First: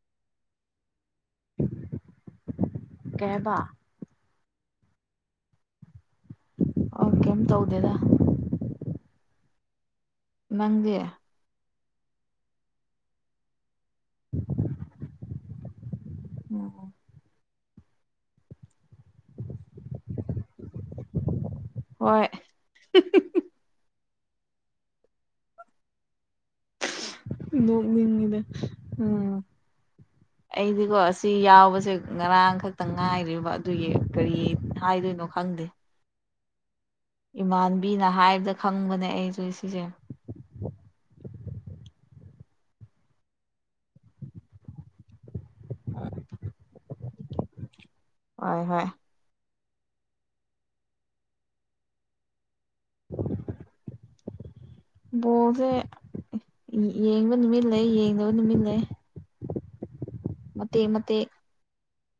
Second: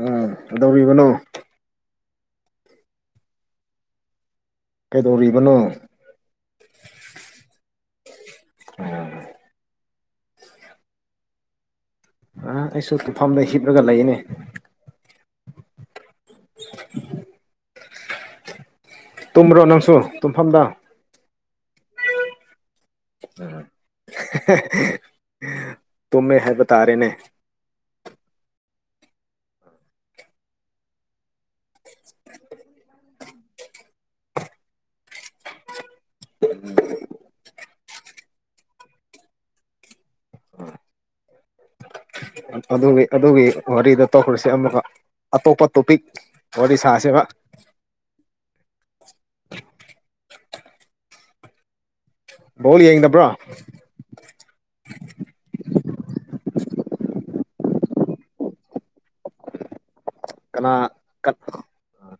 ꯎꯝ ꯀꯗꯧꯔꯤꯕꯅꯣ ꯀꯩ ꯍꯥꯢꯕ ꯀꯩꯗꯧꯔꯤꯕꯅꯣ ꯑꯥꯎ ꯀꯩꯝ ꯇꯧꯗꯦꯗ ꯑꯣ ꯅꯪꯗꯤ ꯑ ꯑꯩꯁꯨ ꯇꯨꯝꯐꯝꯗ ꯍꯤꯞꯂꯒ ꯂꯩꯌꯦꯅꯦ [inaudible] [inaudible] ꯇꯨꯝꯕ꯭ꯔꯣ ꯅꯪꯁꯨ ꯇꯨꯝꯐꯝꯗ ꯍꯣꯏ ꯇꯨꯝꯃꯦ ꯍꯥꯏꯕ ꯇꯥꯔꯦꯅꯦ ꯅꯣꯛꯅꯤꯡꯉꯤꯗ ꯑꯥ [inaudible] ꯑꯩꯗꯤꯀꯣ ꯁꯤ ꯌꯥꯎꯕꯁꯦ ꯉꯔꯥꯡ ꯈꯛꯇꯪ ꯉꯥꯏꯔꯤꯕ ꯑꯗꯨꯒꯤ ꯀꯔꯤ ꯍꯥꯏꯗꯣꯏꯅꯣ ꯈꯪꯗꯦ [inaudible] ꯏꯃꯥꯟꯕꯤꯅ ꯍꯥꯏꯕꯗ ꯈꯪꯕꯅꯦ ꯑꯩꯁꯨ ꯁꯤꯁꯦ ꯑꯗꯨꯒꯤ ꯑꯗꯨꯒꯤ ꯋꯥꯔꯤꯗꯣ ꯇꯧꯈ꯭ꯔꯣꯁꯦ ꯑꯃꯨꯛꯀ ꯑꯇꯣꯞꯄ ꯇꯣꯄꯤꯛ ꯋꯥꯔꯤ ꯁꯥꯁꯦꯕ ꯍꯣꯏ ꯍꯣꯏ ꯕꯣꯜ ꯌꯦꯡꯗꯕꯔꯣ ꯕꯣꯜꯁꯦ ꯌꯦꯡꯕ ꯅꯨꯃꯤꯠ ꯂꯩ ꯌꯦꯡꯗꯕ ꯅꯨꯃꯤꯠ ꯂꯩ ꯀꯅꯥ ꯃꯇꯦꯛ ꯃꯇꯦꯛ ꯀꯠ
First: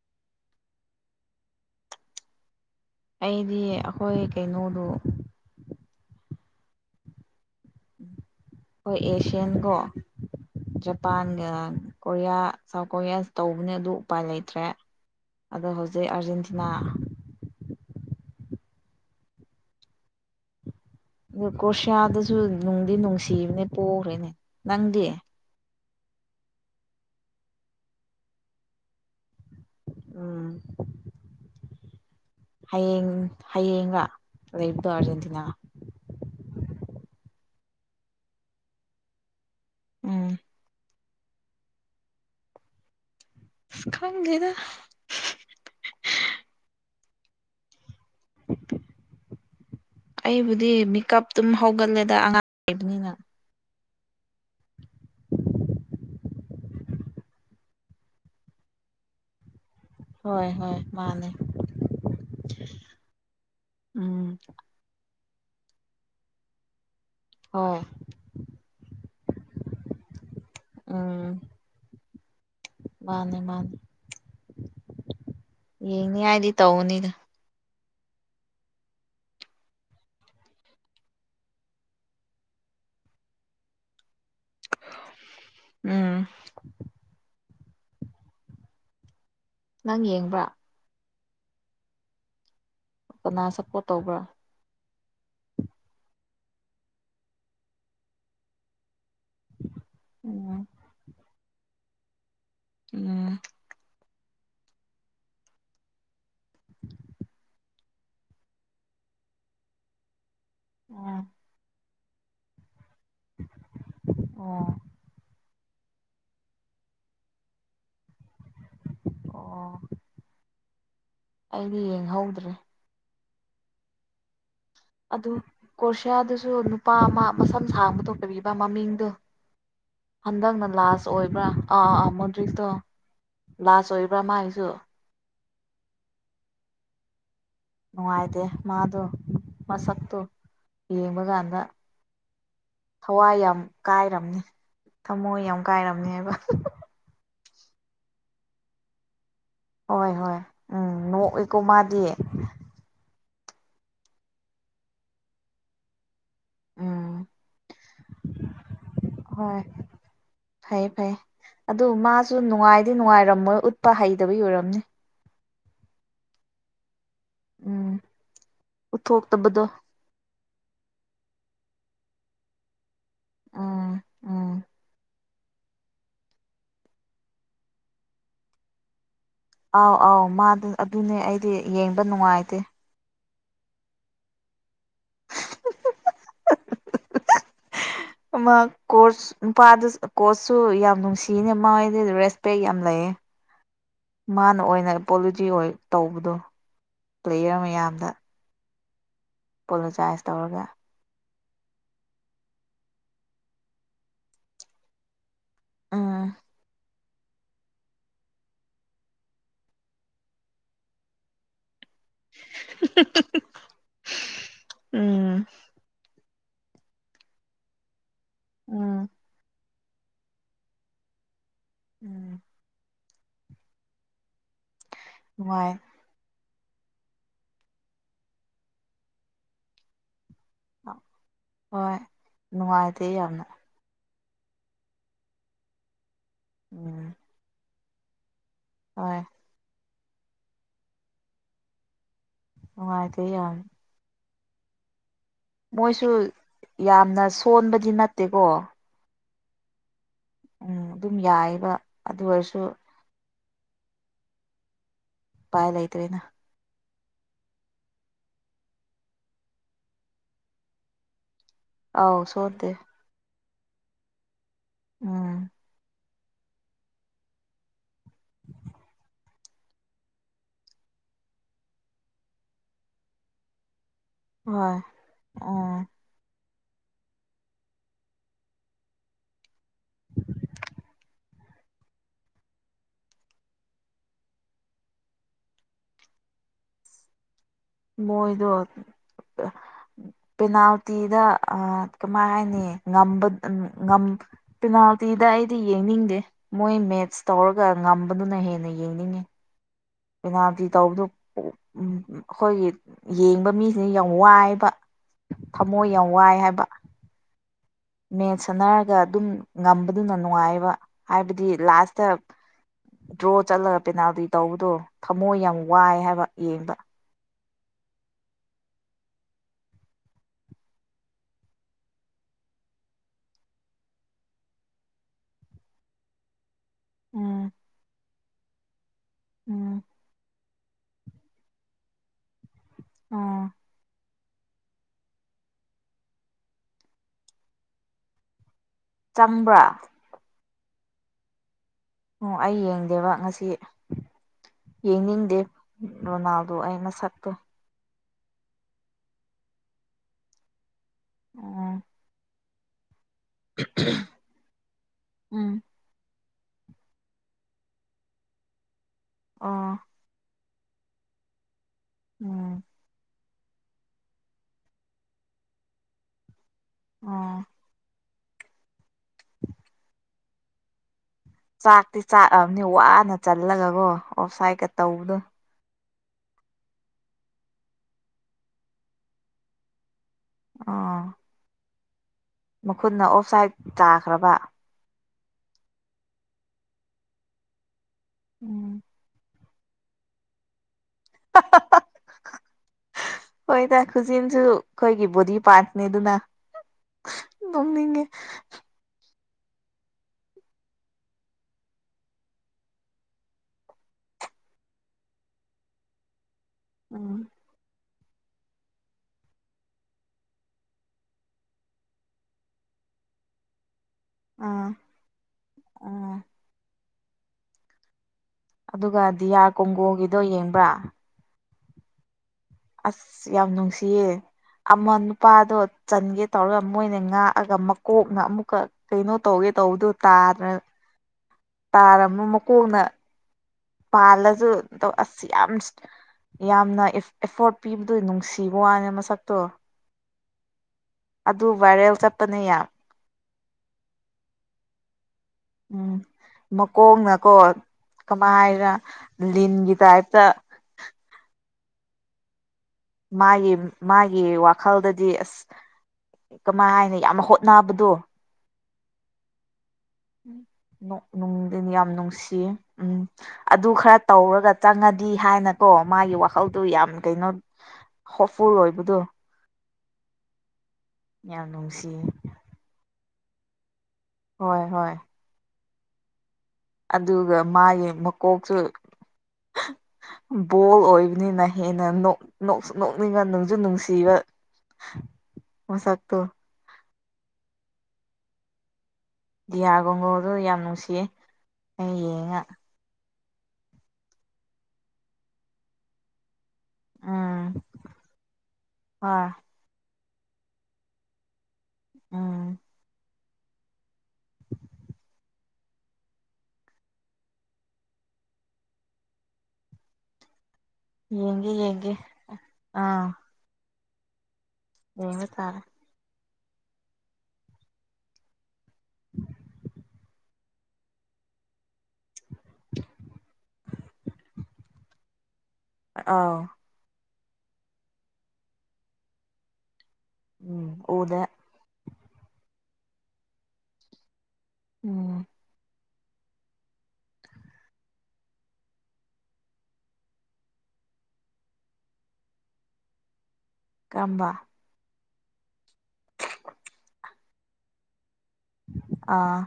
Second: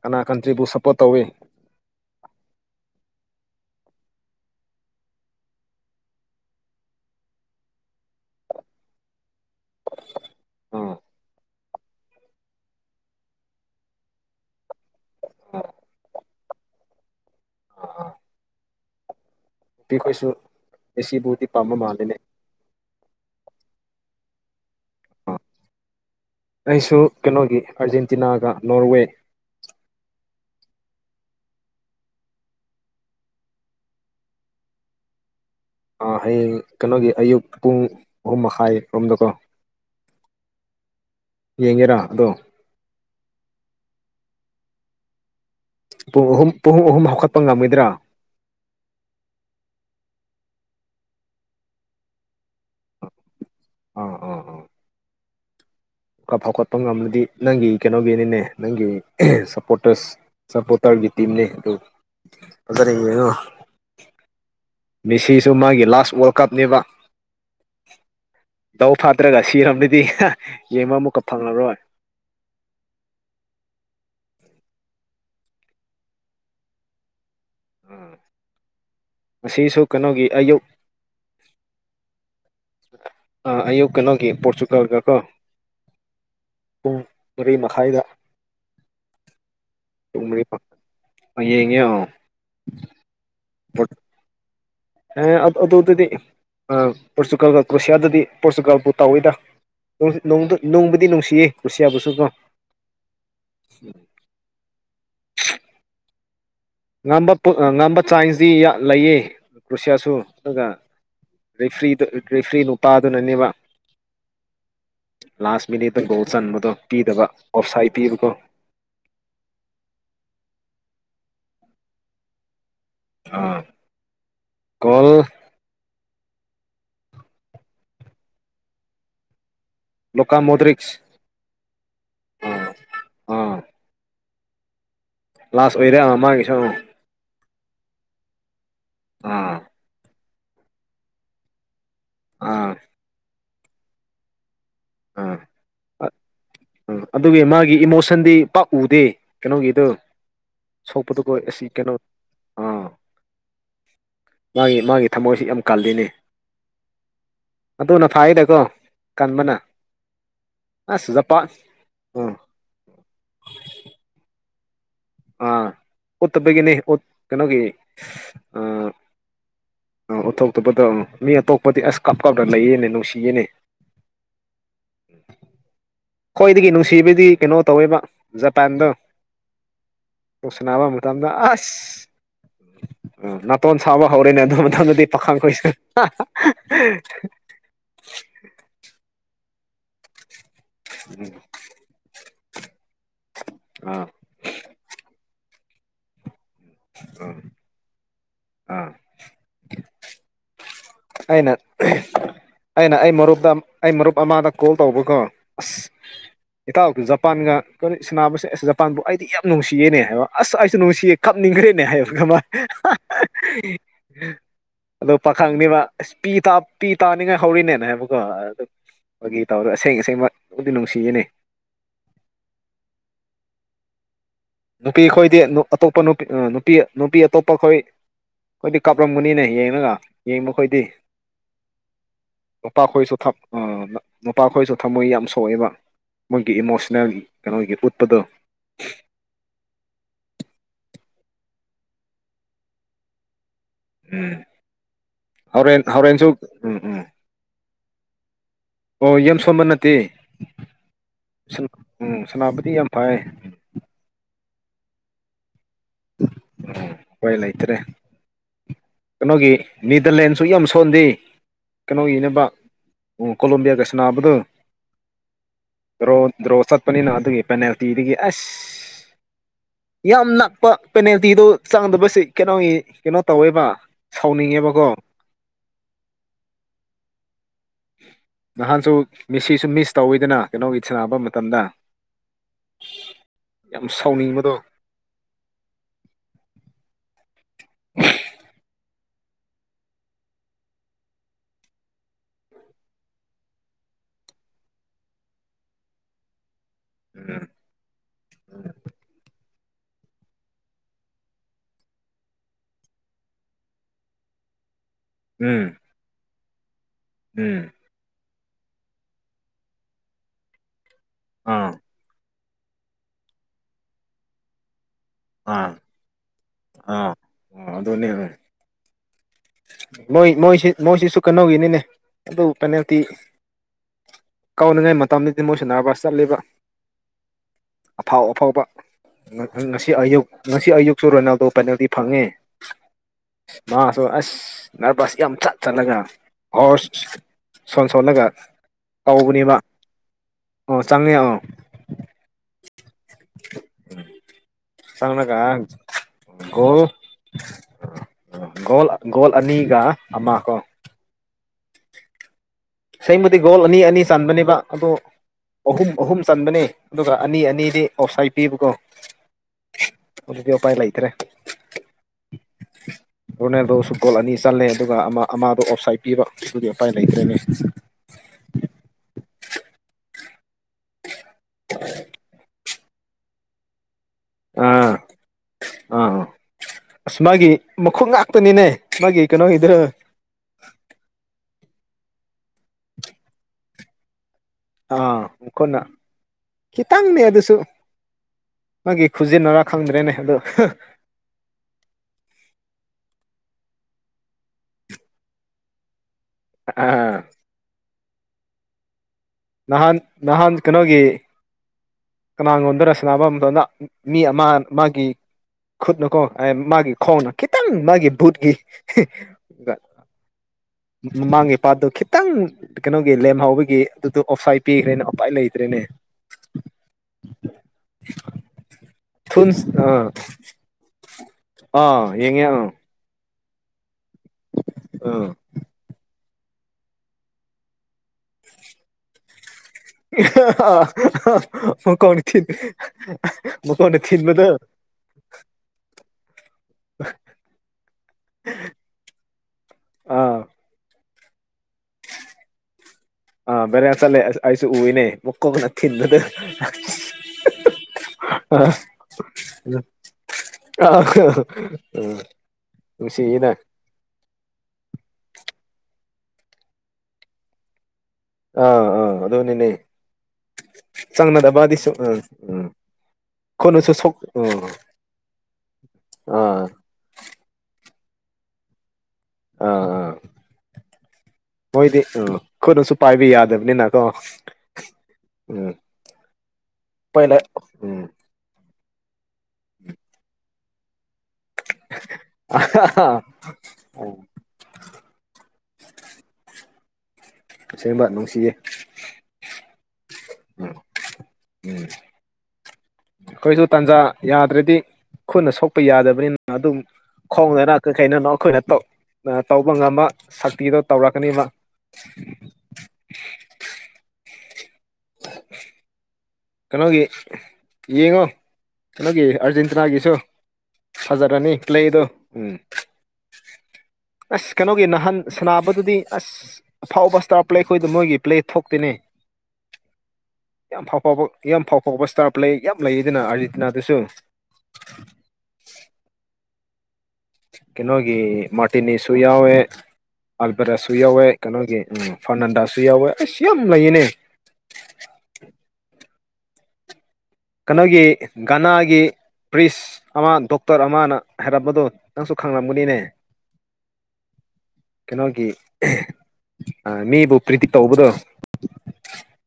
ꯀꯅꯥ ꯀꯟꯇ꯭ꯔꯤꯕꯨ ꯁꯞꯄꯣꯔꯠ ꯇꯧꯋꯤ ꯑꯩꯗꯤ ꯑꯈꯣꯏ ꯀꯩꯅꯣꯗꯣ ꯑꯩꯈꯣꯏ ꯑꯦꯁꯤꯌꯥꯟꯒꯣ ꯑꯥ ꯖꯄꯥꯟꯒ ꯀꯣꯔꯤꯌꯥ ꯁꯥꯎꯠ ꯀꯣꯔꯤꯌꯥ ꯇꯧꯕꯅꯦ ꯑꯗꯨ ꯎꯄꯥꯏ ꯂꯩꯇ꯭ꯔꯦ ꯑꯗꯣ ꯍꯧꯖꯤꯛ ꯑꯥꯔꯖꯦꯟꯇꯤ ꯅ [inaudible] ꯄꯤꯈꯣꯏꯁꯨ ꯑꯗꯨ ꯀꯣꯁꯤꯌꯥꯗꯨꯁꯨ ꯅꯨꯡꯗꯤ ꯅꯨꯡꯁꯤꯕꯅꯦ ꯄꯣꯈ꯭ꯔꯦꯅꯦ ꯅꯪꯗꯤ ꯑꯩꯁꯨ ꯀꯩꯅꯣꯒꯤ ꯑꯥꯔꯖꯦꯟꯇꯤꯅꯥꯒ ꯅꯣꯔꯋꯦ ꯎꯝ ꯍꯌꯦꯡ ꯍꯌꯦꯡꯂ ꯂꯩꯕꯗꯣ ꯑꯥꯔꯖꯦꯟꯇꯤꯅꯥ ꯍꯌꯦꯡ ꯀꯩꯅꯣꯒꯤ ꯑꯌꯨꯛ ꯄꯨꯡ ꯑꯍꯨꯝ ꯃꯈꯥꯏꯔꯣꯝꯗꯀꯣ ꯎꯝ ꯌꯦꯡꯉꯦꯔꯥ ꯑꯗꯣ ꯈꯪꯗꯦꯗ ꯄꯨꯡ ꯑꯍꯨꯝ ꯄꯨꯡ ꯑꯍꯨꯝ ꯍꯥꯀꯠꯄ ꯉꯝꯃꯣꯏꯗ꯭ꯔꯥ ꯑꯩꯕꯨꯗꯤ ꯃꯤꯀꯞꯇꯝ ꯍꯧꯒꯜꯂꯦꯗ ꯑꯉꯥꯡ ꯂꯩꯕꯅꯤꯅ ꯑꯣ ꯑꯣ ꯐꯥꯎꯒꯠꯄ ꯉꯝꯃꯗꯤ ꯅꯪꯒꯤ ꯀꯩꯅꯣꯒꯤꯅꯤꯅꯦ ꯅꯪꯒꯤ ꯁꯄꯣꯔꯇꯔꯁ ꯍꯣꯏ ꯍꯣꯏ ꯁꯄꯣꯔꯇꯔꯒꯤ ꯃꯥꯅꯦ ꯇꯤꯝꯅꯤ ꯑꯗꯨ ꯐꯖꯅ ꯌꯦꯡꯉꯣ ꯎꯝ ꯃꯤꯁꯤꯁꯨ ꯃꯥꯒꯤ ꯂꯥꯁ ꯋꯥꯔꯜ ꯀꯞꯅꯦꯕ ꯍꯣꯏ ꯇꯧ ꯐꯥꯠꯇ꯭ꯔꯒ ꯁꯤꯔꯝꯃꯥꯗꯤ ꯎꯝ ꯃꯥꯅꯦ ꯃꯥꯅꯦ ꯌꯦꯡꯅꯤꯉꯥꯏꯗꯤ ꯇꯧꯒꯥꯅꯤꯗꯥ ꯉꯁꯨ ꯀꯩꯅꯣꯒꯤ ꯑꯌꯨꯛ ꯑ ꯑꯌꯨꯛ ꯀꯩꯅꯣꯒꯤ ꯄꯣꯔꯆꯨꯒꯜꯒꯀꯣ ꯎꯝ ꯎꯨꯡ ꯨ ꯃꯔꯤ ꯃꯈꯥꯏꯗ ꯅꯪ ꯄꯨꯡ ꯌꯦꯡꯕ꯭ꯔꯥ ꯃꯔꯤ ꯌꯦꯡꯉꯤ ꯀꯅꯥ ꯁꯞꯄꯣꯔꯠ ꯇꯧꯕ꯭ꯔꯥ ꯑꯦ ꯑꯗꯨꯗꯗꯤ ꯄꯣꯔꯆꯨꯒꯥꯜꯒ ꯀ꯭ꯔꯣꯁꯤꯌꯥꯗꯗꯤ ꯄꯣꯔꯆꯨꯒꯥꯜꯕꯨ ꯇꯧꯋꯏꯗ ꯎꯝ ꯅꯣꯡꯕꯨꯗꯤ ꯅꯨꯡꯁꯤꯌꯦ ꯀꯔꯣꯁꯤꯌꯥꯕꯨꯁꯨ ꯎꯝ ꯎꯝ ꯉꯝꯕ ꯉꯝꯕ ꯆꯥꯏꯟꯁꯗꯤ ꯂꯩꯌꯦ ꯀ꯭ꯔꯨꯁꯤꯌꯥꯁꯨ ꯑꯗꯨꯒ ꯎꯝ ꯔꯤꯔꯤꯐꯔꯤ ꯅꯨꯄꯥꯗꯨꯅꯅꯤꯕ ꯑꯣ ꯂꯥꯁ ꯃꯤꯅꯤꯠꯇ ꯒꯣꯜ ꯆꯟꯕꯗꯣ ꯄꯤꯗꯕ ꯑꯣꯞꯁꯥꯏꯠ ꯄꯤꯕꯀꯣ ꯑꯣ ꯑꯩꯗꯤ ꯌꯦꯡꯍꯧꯗ꯭ꯔꯦ ꯑ ꯑꯗꯨ ꯀꯣꯁꯤꯌꯥꯗꯨꯁꯨ ꯅꯨꯄꯥ ꯑꯃ ꯃꯁꯝ ꯁꯥꯡꯕꯗꯣ ꯀꯔꯤꯌꯦꯕꯥ ꯃꯃꯤꯡꯗꯣ ꯂꯨꯀꯥ ꯍꯟꯗꯛꯅ ꯃꯣꯗ꯭ꯔꯤꯛꯁ ꯂꯥꯁ ꯑꯣꯏꯕ꯭ꯔꯥ ꯑꯥ ꯑꯥ ꯃꯨꯟꯇ꯭ꯔꯤꯛꯇꯣ ꯑꯥ ꯂꯥꯁ ꯑꯣꯏꯕ꯭ꯔꯥ ꯃꯥ ꯑꯩꯁꯨ ꯂꯥꯁ ꯑꯣꯏꯔꯦ ꯃꯥꯒꯤꯁꯨ ꯅꯨꯡꯉꯥꯏꯇꯦ ꯃꯥꯗꯣ ꯑꯥ ꯃꯁꯛꯇꯨ ꯌꯦꯡꯕ ꯀꯥꯟꯗ ꯑꯥ ꯊꯋꯥꯏ ꯌꯥꯝ ꯀꯥꯏꯔꯝꯅꯤ ꯑꯥ ꯊꯃꯣꯏ ꯌꯥꯝ ꯑ ꯀꯥꯏꯔꯝꯅꯤ ꯍꯥꯏꯕ ꯎꯝ ꯑꯗꯨꯒꯤ ꯃꯥꯒꯤ ꯏꯃꯣꯁꯟꯗꯤ ꯄꯥꯛꯎꯗꯦ ꯀꯩꯅꯣꯒꯤꯗꯨ ꯍꯣꯏ ꯍꯣꯏ ꯎꯝ ꯁꯣꯛꯄꯗꯨꯀꯣ ꯅꯣꯛꯑꯦꯀꯣ ꯑꯁꯤ ꯀꯩꯅꯣ ꯃꯥꯗꯤ ꯑꯥ ꯃꯥꯒꯤ ꯃꯥꯒꯤ ꯊꯃꯣꯏꯁꯤ ꯌꯥꯝ ꯀꯥꯜꯂꯤꯅꯤ꯫ ꯎꯝ ꯑꯗꯨꯅ ꯐꯥꯔꯤꯗꯀꯣ ꯀꯟꯕꯅ꯫ ꯐꯩꯌꯦ ꯑꯁ ꯐꯩꯌꯦ ꯖꯄꯥꯟ ꯑꯗꯨ ꯑꯥ ꯃꯥꯁꯨ ꯅꯨꯡꯉꯥꯏꯗꯤ ꯅꯨꯡꯉꯥꯏꯔꯝꯃꯣꯏ ꯎꯠꯄ ꯍꯩꯇꯕ ꯑꯣꯏꯔꯝꯅꯤ꯫ ꯑꯥ ꯎꯠꯇꯕꯒꯤꯅꯤ ꯀꯩꯅꯣꯒꯤ ꯎꯝ ꯑ ꯎꯠꯊꯣꯛꯇꯕꯗꯣ ꯑꯥ ꯎꯠꯊꯣꯛꯇꯕꯗꯣ ꯃꯤ ꯑꯇꯣꯞꯄꯗꯤ ꯑꯁ ꯀꯞ ꯀꯞꯂ ꯂꯩꯌꯦꯅꯦ ꯅꯨꯡꯁꯤꯌꯦꯅꯦ꯫ ꯎꯝ ꯎꯝ ꯈ꯭ꯋꯥꯏꯗꯒꯤ ꯅꯨꯡꯁꯤꯕꯗꯤ ꯀꯩꯅꯣ ꯇꯧꯋꯦꯕ ꯖꯄꯥꯟꯗꯣ꯫ ꯑꯥꯎ ꯑꯥꯎ ꯃꯥ ꯁꯥꯟꯅꯕ ꯑꯗꯨꯅꯦ ꯑꯩꯗꯤ ꯌꯦꯡꯕ ꯅꯨꯡꯉꯥꯏꯇꯦ꯫ ꯎꯝ ꯅꯥꯇꯣꯟ ꯁꯥꯕ ꯍꯧꯔꯦꯅꯦ ꯑꯗꯨꯝ ꯃꯇꯝꯗꯗꯤ ꯄꯥꯈꯥꯡ ꯈꯣꯏꯁꯨ꯫ ꯑꯃ ꯀꯣꯁ ꯅꯨꯄꯥ ꯀꯣꯁꯁꯨ ꯌꯥꯝ ꯅꯨꯡꯁꯤꯅ ꯃꯣꯏꯗꯤ ꯔꯦꯁꯄꯦꯛ ꯌꯥꯝ ꯂꯩꯌꯦ꯫ ꯑꯥ꯫ ꯃꯥꯅ ꯑꯣꯏꯅ ꯄꯣꯂꯣꯖꯤ ꯑꯣꯏ ꯇꯧꯕꯗꯣ ꯄ꯭ꯂꯦꯌꯔ ꯃꯌꯥꯝꯗ꯫ ꯑꯥ꯫ ꯑꯦꯄꯣꯂꯣꯆꯥꯏꯁ ꯇꯧꯔꯒ꯫ ꯑꯩꯅ ꯑꯩꯅ ꯑꯩ ꯃꯔꯨꯞꯇ ꯑꯩ ꯃꯔꯨꯞ ꯑꯃꯗ ꯀꯣꯜ ꯇꯧꯕꯀꯣ꯫ ꯑꯁ ꯎꯝ ꯏꯇꯥꯎ ꯖꯞ ꯖꯄꯥꯟꯒ ꯀꯩꯅꯣ ꯁꯅꯥꯕꯁꯦ ꯑꯁ ꯖꯄꯥꯟꯕꯨ ꯑꯩꯗꯤ ꯌꯥꯝ ꯅꯨꯡꯁꯤꯌꯦꯅꯦ ꯍꯥꯏꯕ ꯑꯁ ꯑꯩꯁꯨ ꯅꯨꯡꯁꯤꯌꯦ ꯀꯞꯅꯤꯡꯈ꯭ꯔꯦꯅꯦ ꯍꯥꯏꯕ꯫ ꯑꯗꯣ ꯃꯥ ꯑꯗꯣ ꯎꯝ ꯄꯥꯈꯪꯅꯦꯕ꯫ ꯑꯁ ꯄꯤ ꯄꯤ ꯇꯥꯅꯤꯡꯉꯥꯏ ꯍꯧꯔꯤꯅꯦꯅ ꯍꯥꯏꯕꯀꯣ ꯎꯝ ꯑꯗꯨꯒꯤ ꯇꯧꯗꯣ ꯑꯁꯦꯡ ꯑꯁꯦꯡꯕ꯫ ꯑꯗꯨꯗꯤ ꯅꯨꯡꯁꯤꯌꯦꯅꯦ꯫ ꯎꯝ꯫ ꯅꯨꯄꯤ ꯑꯩꯈꯣꯏꯗꯤ ꯅꯨꯡꯉꯥꯏ ꯑꯇꯣꯞꯄ ꯅꯨꯄꯤ ꯅꯨꯄꯤ ꯅꯨꯄꯤ ꯑꯇꯣꯞꯄ ꯑꯩꯈꯣꯏ ꯑꯩꯈꯣꯏꯗꯤ ꯀꯥꯞꯂꯝꯒꯅꯤꯅ ꯌꯦꯡꯉꯒ ꯌꯦꯡꯕ ꯑꯩꯈꯣꯏꯗꯤ ꯍꯣꯏ ꯅꯨꯡꯉꯥꯏꯇꯦ ꯂꯄꯥꯈꯣꯏꯁꯨ ꯊ ꯌꯥꯝꯅ ꯅꯨꯄꯥꯈꯣꯏꯁꯨ ꯊꯝꯃꯣꯏ ꯌꯥꯝ ꯁꯣꯛꯑꯦꯕ ꯃꯣꯏꯒꯤ ꯏꯃꯣꯁꯟꯅꯜ ꯎꯝ ꯀꯩꯅꯣꯒꯤ ꯎꯠꯄꯗꯣ꯫ ꯍꯣꯏ꯫ ꯅꯨꯡꯉꯥꯏꯇꯦ ꯌꯥꯝ꯫ ꯎꯝ꯫ ꯃꯣꯏꯁꯨ ꯎꯝ ꯎꯝ ꯌꯥꯝꯅ ꯁꯣꯟꯕꯗꯤ ꯅꯠꯇꯦꯀꯣ꯫ ꯑꯣ ꯌꯥꯝ ꯁꯣꯟꯕ ꯅꯠꯇꯦ ꯎꯝ ꯑꯗꯨꯝ ꯌꯥꯏꯕ ꯎꯝ ꯑꯗꯨ ꯑꯣꯏꯔꯁꯨ ꯁꯅꯥꯄꯗꯤ ꯌꯥꯝ ꯐꯩꯌꯦ꯫ ꯄꯥꯏ ꯂꯥꯏꯇ꯭ꯔꯦ꯫ ꯍꯣꯏ ꯂꯩꯇ꯭ꯔꯦ꯫ ꯀꯩꯅꯣꯒꯤ ꯅꯤꯗꯔꯂꯦꯟꯁꯨ ꯌꯥꯝ ꯁꯣꯟꯗꯦ ꯑꯧ ꯀꯩꯅꯣꯒꯤꯅꯦꯅꯕ꯫ ꯁꯣꯟꯗꯦ ꯑꯣ ꯀꯣꯝꯂꯤꯌꯥꯒ ꯁꯥꯅꯕꯗꯨ ꯎꯝ꯫ ꯗ꯭ꯔꯣ ꯗ꯭ꯔꯣ ꯆꯠꯄꯅꯤꯅ ꯑꯗꯨꯒꯤ ꯄꯦꯅꯥꯜꯇꯤꯗꯒꯤ ꯑꯁ꯫ ꯌꯥꯝ ꯅꯛꯄ ꯄꯦꯅꯥꯜꯇꯤꯗꯨ ꯆꯪꯗꯕꯁꯤ ꯀꯩꯅꯣꯅꯤ ꯀꯩꯅꯣ ꯇꯧꯋꯦꯕ꯫ ꯍꯣꯏ ꯁꯥꯎꯅꯤꯡꯉꯦꯕꯀꯣ ꯑꯣ꯫ ꯅꯍꯥꯟꯁꯨ ꯃꯤꯁꯤꯁꯨ ꯃꯤꯁ ꯇꯧꯋꯤꯗꯅ ꯀꯩꯅꯣꯒꯤ ꯁꯥꯟꯕ ꯃꯇꯝꯗ꯫ ꯌꯥꯝ ꯁꯥꯎꯅꯤꯡꯕꯗꯣ꯫ ꯃꯣꯏꯗꯣ [inaudible] ꯄꯦꯅꯥꯜꯇꯤꯗ ꯀꯃꯥꯏ ꯍꯥꯏꯅꯤ ꯉꯝꯕ ꯉꯝ ꯄꯦꯅꯥꯜꯇꯤꯗ ꯑꯩꯗꯤ ꯌꯦꯡꯅꯤꯡꯗꯦ ꯃꯣꯏ ꯃꯦꯠꯁ ꯎꯝ ꯇꯧꯔꯒ ꯉꯝꯕꯗꯨꯅ ꯍꯦꯟꯅ ꯌꯦꯡꯅꯤꯡꯉꯦ꯫ ꯄꯦꯅꯥꯜꯇꯤ ꯇꯧꯕꯗꯨ ꯑꯣ ꯎꯝ ꯎꯝ ꯑꯈꯣꯏꯒꯤ ꯌꯦꯡꯕ ꯃꯤꯁꯤꯡꯗꯤ ꯌꯥꯝ ꯋꯥꯏꯕ ꯎꯝ ꯊꯝꯃꯣꯏ ꯌꯥꯝ ꯋꯥꯏ ꯍꯥꯏꯕ ꯎꯝ ꯃꯦꯠ ꯁꯥꯟꯅꯔꯒ ꯑꯗꯨꯝ ꯉꯝꯕꯗꯨꯅ ꯅꯨꯡꯉꯥꯏꯌꯦꯕ ꯍꯥꯏꯕꯗꯤ ꯑꯥ ꯂꯥꯁꯇ ꯗ꯭ꯔꯣ ꯆꯠꯂꯒ ꯄꯦꯅꯥꯜꯇꯤ ꯇꯧꯕꯗꯣ ꯊꯝꯃꯣꯏ ꯌꯥꯝ ꯑꯥ ꯋꯥꯏ ꯍꯥꯏꯕ ꯌꯦꯡꯕ ꯑꯥ ꯑꯣ ꯑꯗꯨꯅꯦꯃꯦ ꯃꯣꯏ ꯃꯣꯏꯁꯤ ꯃꯣꯏꯁꯤꯁꯨ ꯀꯩꯅꯣꯒꯤꯅꯤꯅꯦ ꯑꯗꯨ ꯄꯦꯅꯥꯜꯇꯤ ꯀꯥꯎꯅꯤꯉꯥꯢ ꯃꯇꯝꯗꯗꯤ ꯃꯣꯏꯁꯨ ꯅꯥꯔꯕꯁ ꯆꯠꯂꯦꯕ ꯎꯝ ꯑꯐꯥꯎ ꯑꯐꯥꯎꯕ ꯎꯝ ꯉꯁꯤ ꯑꯌꯨꯛ ꯉꯁꯤ ꯑꯌꯨꯛꯁꯨ ꯔꯣꯅꯥꯜꯗꯣ ꯄꯦꯅꯥꯜꯇꯤ ꯐꯪꯉꯦ ꯎꯝ ꯃꯥ ꯑꯣ ꯑꯁ ꯅꯔꯚꯁ ꯌꯥꯝ ꯆꯠ ꯆꯠꯂꯒ ꯑꯣꯁ ꯁꯣꯟ ꯁꯣꯜꯂꯒ ꯀꯧꯕꯅꯤꯕ ꯆꯪꯕ꯭ꯔꯥ ꯑꯣ ꯆꯪꯉꯦꯌꯥꯎ ꯑꯣ ꯑꯩ ꯌꯦꯡꯗꯦꯕ ꯉꯁꯤ ꯌꯦꯡꯅꯤꯡꯗꯦ ꯆꯪꯉꯒ ꯔꯣꯅꯥꯜꯗꯣ ꯒꯣꯜ ꯑꯩꯅ ꯁꯛꯇꯦ ꯒꯣꯜ ꯒꯣꯜ ꯑꯅꯤꯒ ꯑꯃ ꯀꯣ ꯎꯝ ꯁꯦꯡꯕꯗꯤ ꯒꯣꯜ ꯑꯅꯤ ꯑꯅꯤ ꯆꯟꯕꯅꯦꯕ ꯑꯗꯣ ꯎꯝ ꯑꯍꯨꯝ ꯑꯍꯨꯝ ꯆꯟꯕꯅꯦ ꯑꯗꯨꯒ ꯑꯅꯤ ꯑꯅꯤꯗꯤ ꯑꯣꯐꯁꯥꯏꯠ ꯄꯤꯕꯀꯣ ꯑꯥ ꯍꯧꯖꯤꯛꯇꯤ ꯎꯄꯥꯏ ꯂꯩꯇꯔꯦ ꯎꯝ ꯔꯣꯅꯦꯜꯗꯣ ꯁꯨ ꯒꯣꯜ ꯑꯅꯤ ꯆꯜꯂꯦ ꯑꯗꯨꯒ ꯑꯃ ꯑꯃꯗꯣ ꯑꯣꯐꯁꯥꯏꯠ ꯄꯤꯔꯛꯄꯗꯨ ꯎꯄꯥꯏ ꯂꯩꯇ꯭ꯔꯦꯅꯦ ꯑꯣ [unintelligible] [unintelligible] ꯆꯥꯛꯇꯤ ꯆꯥꯛꯑꯕꯅꯤ ꯋꯥꯅ ꯆꯜꯂꯒꯀꯣ ꯑꯣꯐ ꯁꯥꯏꯠꯀ ꯑꯥ ꯇꯧꯕꯗꯣ ꯑꯥ ꯑꯁ ꯃꯥꯒꯤ ꯃꯈꯨꯠ ꯉꯥꯛꯄꯅꯤꯅꯦ ꯃꯥꯒꯤ ꯀꯩꯅꯣꯒꯤꯗ꯭ꯔꯥ ꯑꯥ ꯃꯈꯨꯠꯅ ꯑꯣꯐ ꯁꯥꯏꯠ ꯇꯥꯈ꯭ꯔꯕ ꯑꯥ ꯃꯈꯣꯏꯅ ꯈꯤꯇꯪꯅꯦ ꯑꯗꯨꯁꯨ ꯎꯝ ꯃꯥꯒꯤ ꯈꯨꯖꯤꯟꯅꯔꯛ ꯈꯪꯗ꯭ꯔꯦꯅꯦ ꯑꯗꯣ [unintelligible] ꯍꯣꯏꯗ ꯈꯨꯖꯤꯟꯁꯨ ꯑꯈꯣꯏꯒꯤ ꯕꯣꯗꯤ ꯄꯥꯔꯠꯅꯦ ꯑꯗꯨꯅ [unintelligible] ꯅꯣꯛꯅꯤꯡꯉꯦ ꯅꯍꯥꯟ ꯅꯍꯥꯟ ꯀꯩꯅꯣꯒꯤ ꯀꯅꯥꯉꯣꯟꯗꯔ ꯁꯥꯟꯅꯕ ꯃꯇꯝꯗ ꯃꯤ ꯑꯃ ꯃꯥꯒꯤ ꯈꯨꯠꯅꯀꯣ [unintelligible] ꯃꯥꯒꯤ ꯎꯝ ꯈꯣꯡꯅ ꯈꯤꯇꯪ ꯃꯥꯒꯤ ꯚꯨꯠꯀꯤ ꯃꯃꯥꯡꯒꯤ ꯄꯥꯔꯠꯇꯣ ꯈꯤꯇꯪ ꯀꯩꯅꯣꯒꯤ ꯂꯦꯝꯍꯥꯎꯕꯒꯤ ꯑꯗꯨꯗ ꯑꯣꯐ ꯁꯥꯢꯠ ꯑꯥ ꯄꯤꯈ꯭ꯔꯦꯅꯦ ꯎꯞꯄꯥꯏ ꯂꯩꯇ꯭ꯔꯦꯅꯦ ꯑꯥ ꯑꯗꯨꯒ ꯗꯤꯌꯥ ꯊꯨꯟꯁ ꯑꯥ ꯀꯣꯡꯒꯣꯒꯤꯗꯣ ꯌꯦꯡꯕ꯭ꯔꯥ ꯑꯥ ꯌꯦꯡꯉꯦ ꯑꯁ ꯌꯥꯝ ꯅꯨꯡꯁꯤꯌꯦ ꯑꯃ ꯑꯥ ꯅꯨꯄꯥꯗꯣ ꯆꯟꯒꯦ ꯇꯧꯔꯒ ꯃꯣꯏꯅ ꯉꯥꯛꯑꯒ ꯃꯀꯣꯛꯅ ꯑꯃꯨꯛꯀ ꯀꯩꯅꯣ ꯇꯧꯒꯦ ꯇꯧꯕꯗꯨ ꯇꯥꯗꯅ ꯑꯥ ꯃꯀꯣꯛꯅ ꯇꯥꯔꯝꯕ ꯊꯤꯟ ꯃꯀꯣꯛꯅ ꯃꯀꯣꯛꯅ ꯄꯥꯜꯂꯁꯨ ꯊꯤꯟꯕꯗꯣ ꯑꯗꯣ ꯑꯁꯤ ꯌꯥꯝ ꯌꯥꯝꯅ ꯑꯦꯐꯣꯔꯠ ꯄꯤꯕꯗꯣ ꯅꯨꯡꯁꯤꯕ ꯋꯥꯅꯦ ꯃꯁꯛꯇꯣ ꯑꯥ ꯑꯗꯨ ꯚꯥꯏꯔꯦꯜ ꯆꯠꯄꯅꯦ ꯌꯥꯝ ꯑꯥ ꯚꯥꯏꯔꯦꯜ ꯆꯠꯂꯦ ꯑꯩꯁꯨ ꯎꯏꯅꯦ ꯃꯀꯣꯛꯅ ꯎꯝ ꯊꯤꯟꯕꯗꯣ ꯃꯀꯣꯛꯅꯀꯣ ꯀꯃꯥꯏ ꯍꯥꯏꯁꯤꯔ ꯑꯥ ꯂꯤꯟꯒꯤ ꯇꯥꯏꯞꯇ ꯑꯥ ꯑꯥ ꯃꯥꯒꯤ ꯃꯥꯒꯤ ꯋꯥꯈꯜꯗꯗꯤ ꯑꯁ ꯀꯃꯥꯏꯅ ꯍꯥꯏꯅꯤ ꯌꯥꯝ ꯍꯣꯠꯅꯕꯗꯣ ꯑꯥ ꯑꯥ ꯑꯗꯨꯅꯤꯅꯦ ꯎꯝ ꯅꯨꯡꯗꯤ ꯆꯪꯅꯗꯕꯗꯤ ꯌꯥꯝ ꯁꯨ ꯎꯝ ꯅꯨꯡꯁꯤꯌꯦ ꯎꯝ ꯑꯗꯨ ꯈꯨꯠꯅꯁꯨ ꯈꯔ ꯁꯣꯛ ꯇꯧꯔꯒ ꯎꯝ ꯆꯪꯉꯗꯤ ꯍꯥꯏꯅꯀꯣ ꯃꯥꯒꯤ ꯋꯥꯈꯜꯗꯨ ꯑꯥ ꯌꯥꯝ ꯀꯩꯅꯣ ꯍꯣꯞꯐꯨꯜ ꯑꯣꯏꯕꯗꯨ ꯑꯥ ꯑꯥ ꯌꯥꯝ ꯅꯨꯡꯁꯤꯌꯦ ꯃꯣꯏꯗꯤ ꯈꯨꯠꯅꯁꯨ ꯄꯥꯏꯕ ꯌꯥꯗꯕꯅꯤꯅ ꯑꯣ ꯍꯣꯏ ꯍꯣꯏ ꯎꯝ ꯎꯄꯥꯏ ꯑꯗꯨꯒ ꯂꯩ ꯃꯥꯒꯤ ꯎꯝ ꯃꯀꯣꯛꯁꯨ ꯕꯣꯜ ꯑꯣꯏꯕꯅꯤꯅ ꯍꯦꯟꯅ ꯅꯣꯛ ꯅꯣꯛꯁꯨ ꯅꯤꯡꯉ ꯅꯨꯡꯖꯨ ꯅꯨꯡꯁꯤꯕ ꯃꯁꯛꯇꯣ ꯑꯁꯦꯡꯕ ꯅꯨꯡꯁꯤꯌꯦ ꯗꯤ ꯑꯥꯔ ꯀꯣꯡꯒꯣꯗꯣ ꯌꯥꯝ ꯎꯝ ꯅꯨꯡꯁꯤꯌꯦ ꯎꯝ ꯑꯩ ꯌꯦꯡꯉ ꯑꯩꯈꯣꯏꯁꯨ ꯇꯥꯟꯖꯥ ꯌꯥꯗ꯭ꯔꯗꯤ ꯈꯨꯠꯅ ꯁꯣꯛꯄ ꯌꯥꯗꯕꯅꯤꯅ ꯑꯗꯨꯝ ꯎꯝ ꯈꯣꯡꯅꯔ ꯀꯩ ꯀꯩꯅꯅꯣ ꯑꯩꯈꯣꯏꯅ ꯍꯣꯏ ꯇꯧꯕ ꯉꯝꯕ ꯁꯛꯇꯤꯗꯣ ꯇꯧꯔꯛꯀꯅꯤꯕ ꯎꯝ ꯀꯩꯅꯣꯒꯤ ꯌꯦꯡꯉꯣ ꯀꯩꯅꯣꯒꯤ ꯑꯥꯔꯖꯦꯟꯇꯤꯅꯥꯒꯤꯁꯨ ꯌꯦꯡꯒꯦ ꯐꯖꯔꯅꯤ ꯌꯦꯡꯒꯦ ꯄꯂꯦꯗꯣ ꯎꯝ ꯑꯥ ꯑꯁ ꯀꯩꯅꯣꯒꯤ ꯅꯍꯥꯟ ꯌꯦꯡꯕ ꯇꯥꯔꯦ ꯁꯥꯅꯕꯗꯨꯗꯤ ꯑꯁ ꯑꯐꯥꯎꯕ ꯏꯁꯇꯥꯔ ꯄꯂꯦꯌꯔ ꯈꯣꯏꯗꯣ ꯃꯣꯏꯒꯤ ꯄꯂꯦ ꯊꯣꯛꯇꯦꯅꯦ ꯌꯥꯝ ꯐꯕ ꯐꯕ ꯌꯥꯝ ꯐꯥꯎ ꯐꯥꯎꯕ ꯏꯁꯇꯥꯔ ꯄꯂꯦꯌꯔ ꯌꯥꯝ ꯂꯩꯗꯅ ꯑꯥꯔꯖꯦꯟꯇꯤꯅꯥꯗꯁꯨ ꯑꯥꯎ ꯀꯩꯅꯣꯒꯤ ꯃꯥꯔꯇꯤꯅꯤꯖꯁꯨ ꯌꯥꯎꯋꯦ ꯎꯝ ꯑꯜꯕꯥꯔꯦꯁꯁꯨ ꯎꯗꯦ ꯌꯥꯎꯋꯦ ꯀꯩꯅꯣꯒꯤ ꯎꯝ ꯐꯥꯔꯅꯥꯟꯗꯦꯁꯁꯨ ꯌꯥꯎꯋꯦ ꯑꯩꯁ ꯌꯥꯝ ꯂꯩꯌꯦꯅꯦ ꯎꯝ ꯒꯅꯥꯒꯤ ꯒꯅꯥꯒꯤ ꯄ꯭ꯔꯤꯁ ꯑꯃ ꯗꯣꯛꯇꯔ ꯑꯃꯅ ꯍꯥꯏꯔꯝꯕꯗꯨ ꯅꯪꯁꯨ ꯈꯪꯂꯝꯒꯅꯤꯅꯦ ꯀꯔꯝꯕ ꯀꯩꯅꯣꯒꯤ ꯃꯤꯕꯨ ꯄꯔꯤꯗꯤꯛ ꯇꯧꯕꯗꯣ ꯑꯥ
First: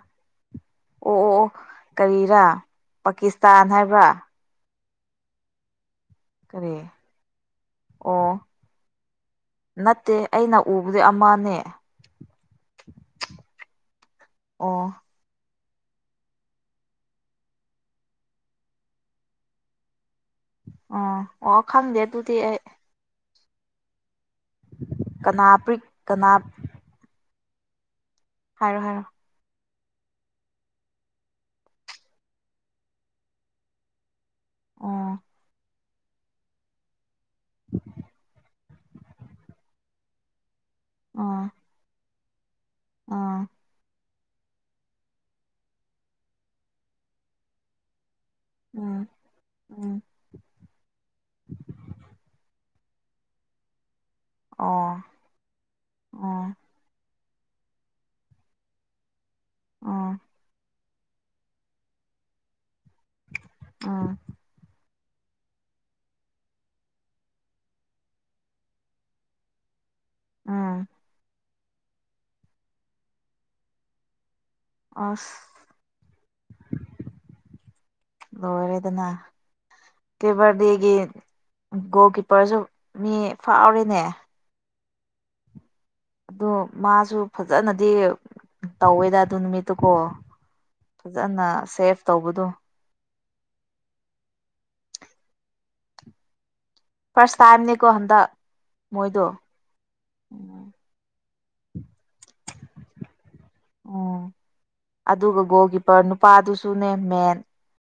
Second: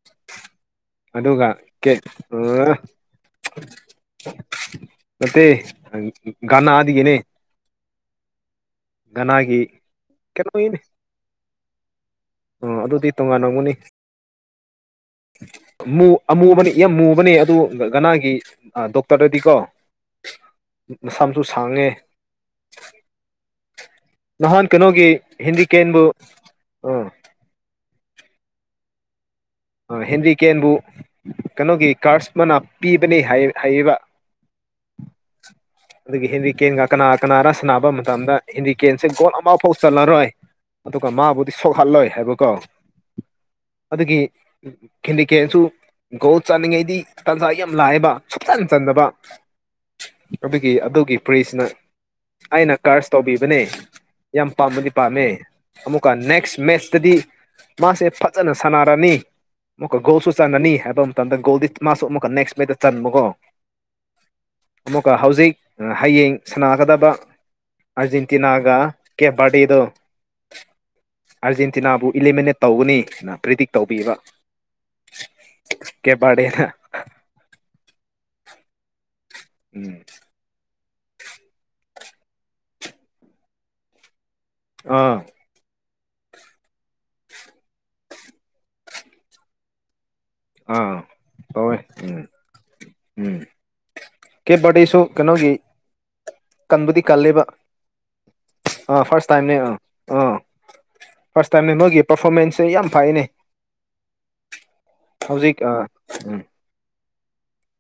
ꯑꯣ ꯑꯣ ꯑꯗꯨꯒ ꯀꯦ ꯀꯔꯤꯔ ꯄꯥꯀꯤꯁꯇꯥꯟ ꯍꯥꯏꯕ꯭ꯔ ꯅꯠꯇꯦ ꯀꯔꯤ ꯒꯅꯥꯗꯒꯤꯅꯦ ꯑꯣ ꯒꯅꯥꯒꯤ ꯅꯠꯇꯦ ꯑꯩꯅ ꯎꯕꯗꯤ ꯑꯃꯅꯦ ꯑꯣ ꯑꯗꯨꯗꯤ ꯇꯣꯉꯥꯟꯂꯝꯒꯅꯤ ꯑꯣ ꯨꯃꯨ ꯑꯃꯨꯕꯅꯤ ꯌꯥꯝ ꯃꯨꯕꯅꯦ ꯑꯗꯨ ꯒꯅꯥꯒꯤ ꯗꯣꯛꯇꯔꯗꯗꯤꯀꯣ ꯑꯣ ꯃꯁꯝꯁꯨ ꯑꯣ ꯁꯥꯡꯉꯦ ꯈꯪꯗꯦ ꯑꯗꯨꯗꯤ ꯑꯩ ꯅꯍꯥꯟ ꯀꯩꯅꯣꯒꯤ ꯀꯅꯥ ꯍꯦꯔꯤ ꯄ꯭ꯔꯤꯛ ꯀꯦꯟꯕꯨ ꯀꯅꯥ ꯎꯝ ꯍꯥꯏꯔꯣ ꯍꯥꯏꯔꯣ ꯍꯦꯟꯔꯤ ꯀꯦꯟꯕꯨ ꯀꯩꯅꯣꯒꯤ ꯀꯥꯔꯁ ꯃꯅꯥ ꯄꯤꯕꯅꯤ ꯍꯥꯏꯌꯦꯕ ꯑꯣ ꯑꯗꯨꯒꯤ ꯍꯦꯟꯔꯤꯀꯦꯟꯒ ꯀꯅꯥ ꯀꯅꯥꯔ ꯁꯟꯅꯕ ꯃꯇꯝꯗ ꯍꯦꯟꯔꯤꯀꯦꯟꯁꯦ ꯒꯣꯜ ꯑꯃ ꯐꯥꯎ ꯆꯠꯂꯔꯣꯏ ꯑꯗꯨꯒ ꯑꯣ ꯃꯥꯕꯨꯗꯤ ꯁꯣꯛꯍꯜꯂꯣꯏ ꯍꯥꯏꯕꯀꯣ ꯑꯣ ꯑꯗꯨꯒꯤ ꯀꯦꯟꯔꯤꯀꯦꯟꯁꯨ ꯒꯣꯜ ꯆꯥꯅꯤꯡꯉꯩꯗꯤ ꯇꯟꯖꯥ ꯌꯥꯝ ꯂꯥꯛꯑꯦꯕ ꯁꯨꯡꯆꯟ ꯆꯟꯗꯕ ꯎꯝ ꯎꯝ ꯑꯗꯨꯒꯤ ꯑꯗꯨꯒꯤ ꯄ꯭ꯔꯤꯁꯅ ꯑꯩꯅ ꯀꯔꯁ ꯇꯧꯕꯤꯕꯅꯦ ꯌꯥꯝ ꯄꯥꯝꯕꯗꯤ ꯑꯣ ꯄꯥꯝꯃꯦ ꯑꯃꯨꯛꯀ ꯅꯦꯛꯁ ꯑꯣ ꯃꯦꯠꯁꯇꯗꯤ ꯃꯥꯁꯦ ꯐꯖꯅ ꯁꯥꯟꯅꯔꯅꯤ ꯃꯨꯛꯀ ꯎꯝ ꯒꯣꯜꯁꯨ ꯆꯥꯟꯅꯅꯤ ꯍꯥꯏꯕ ꯑꯃ ꯇꯗꯟ ꯒꯣꯜꯗꯤ ꯃꯥꯁꯨ ꯑꯃꯨꯛꯀ ꯅꯦꯛꯁ ꯄ꯭ꯂꯦꯗ ꯆꯟꯕꯀꯣ ꯑꯥ ꯀ ꯍꯧꯖꯤꯛ ꯍꯌꯦꯡ ꯁꯥꯟꯅꯥꯒꯗꯕ ꯑꯔꯖꯦꯟꯇꯤꯅꯥꯒ ꯀꯦꯕꯥꯗꯤꯗꯨ ꯑꯥ ꯑꯥꯔꯖꯦꯟꯇꯤꯅꯥꯕꯨ ꯏꯂꯤꯃꯤꯅꯦꯠ ꯇꯧꯒꯅꯤꯅ ꯄ꯭ꯔꯤꯗꯤꯛ ꯇꯧꯕꯤꯕ ꯑꯁ ꯀꯦꯞ ꯕꯥꯔꯗꯦꯅ ꯂꯣꯏꯔꯦꯗꯅ ꯎꯝ ꯐꯦꯕꯔꯗꯦꯒꯤ ꯒꯣꯜ ꯀꯤꯞꯄꯔꯁꯨ ꯃꯤ ꯐꯥꯎꯔꯦꯅꯦ ꯑ ꯑꯗꯣ ꯃꯥꯁꯨ ꯐꯖꯅꯗꯤ ꯇꯧꯋꯦꯗ ꯑꯗꯨ ꯅꯨꯃꯤꯠꯇꯨꯀꯣ ꯑꯥ ꯐꯖꯅ ꯇꯧꯋꯦ ꯁꯦꯐ ꯎꯝ ꯇꯧꯕꯗꯨ ꯎꯝ ꯀꯦꯕꯔꯗꯦꯁꯨ ꯀꯩꯅꯣꯒꯤ ꯀꯟꯕꯗꯤ ꯐꯥꯔꯁ ꯀꯜꯂꯦꯕ ꯇꯥꯏꯝꯅꯦꯀꯣ ꯍꯟꯗꯛ ꯑꯥ ꯃꯣꯏꯗꯣ ꯐꯥꯔꯁ ꯇꯥꯏꯝꯅꯦ ꯑꯥ ꯑꯥ ꯐꯥꯔꯁ ꯇꯥꯏꯝꯅꯦ ꯃꯣꯏꯒꯤ ꯄꯔꯐꯣꯔꯃꯦꯟꯁꯁꯦ ꯌꯥꯝ ꯐꯩꯅꯦ ꯎꯝ ꯑꯗꯨꯒ ꯍꯧꯖꯤꯛ ꯒꯣꯜ ꯑꯥ ꯀꯤꯄꯔ ꯎꯝ ꯅꯨꯄꯥꯗꯨꯁꯨꯅꯦ ꯃꯦꯟ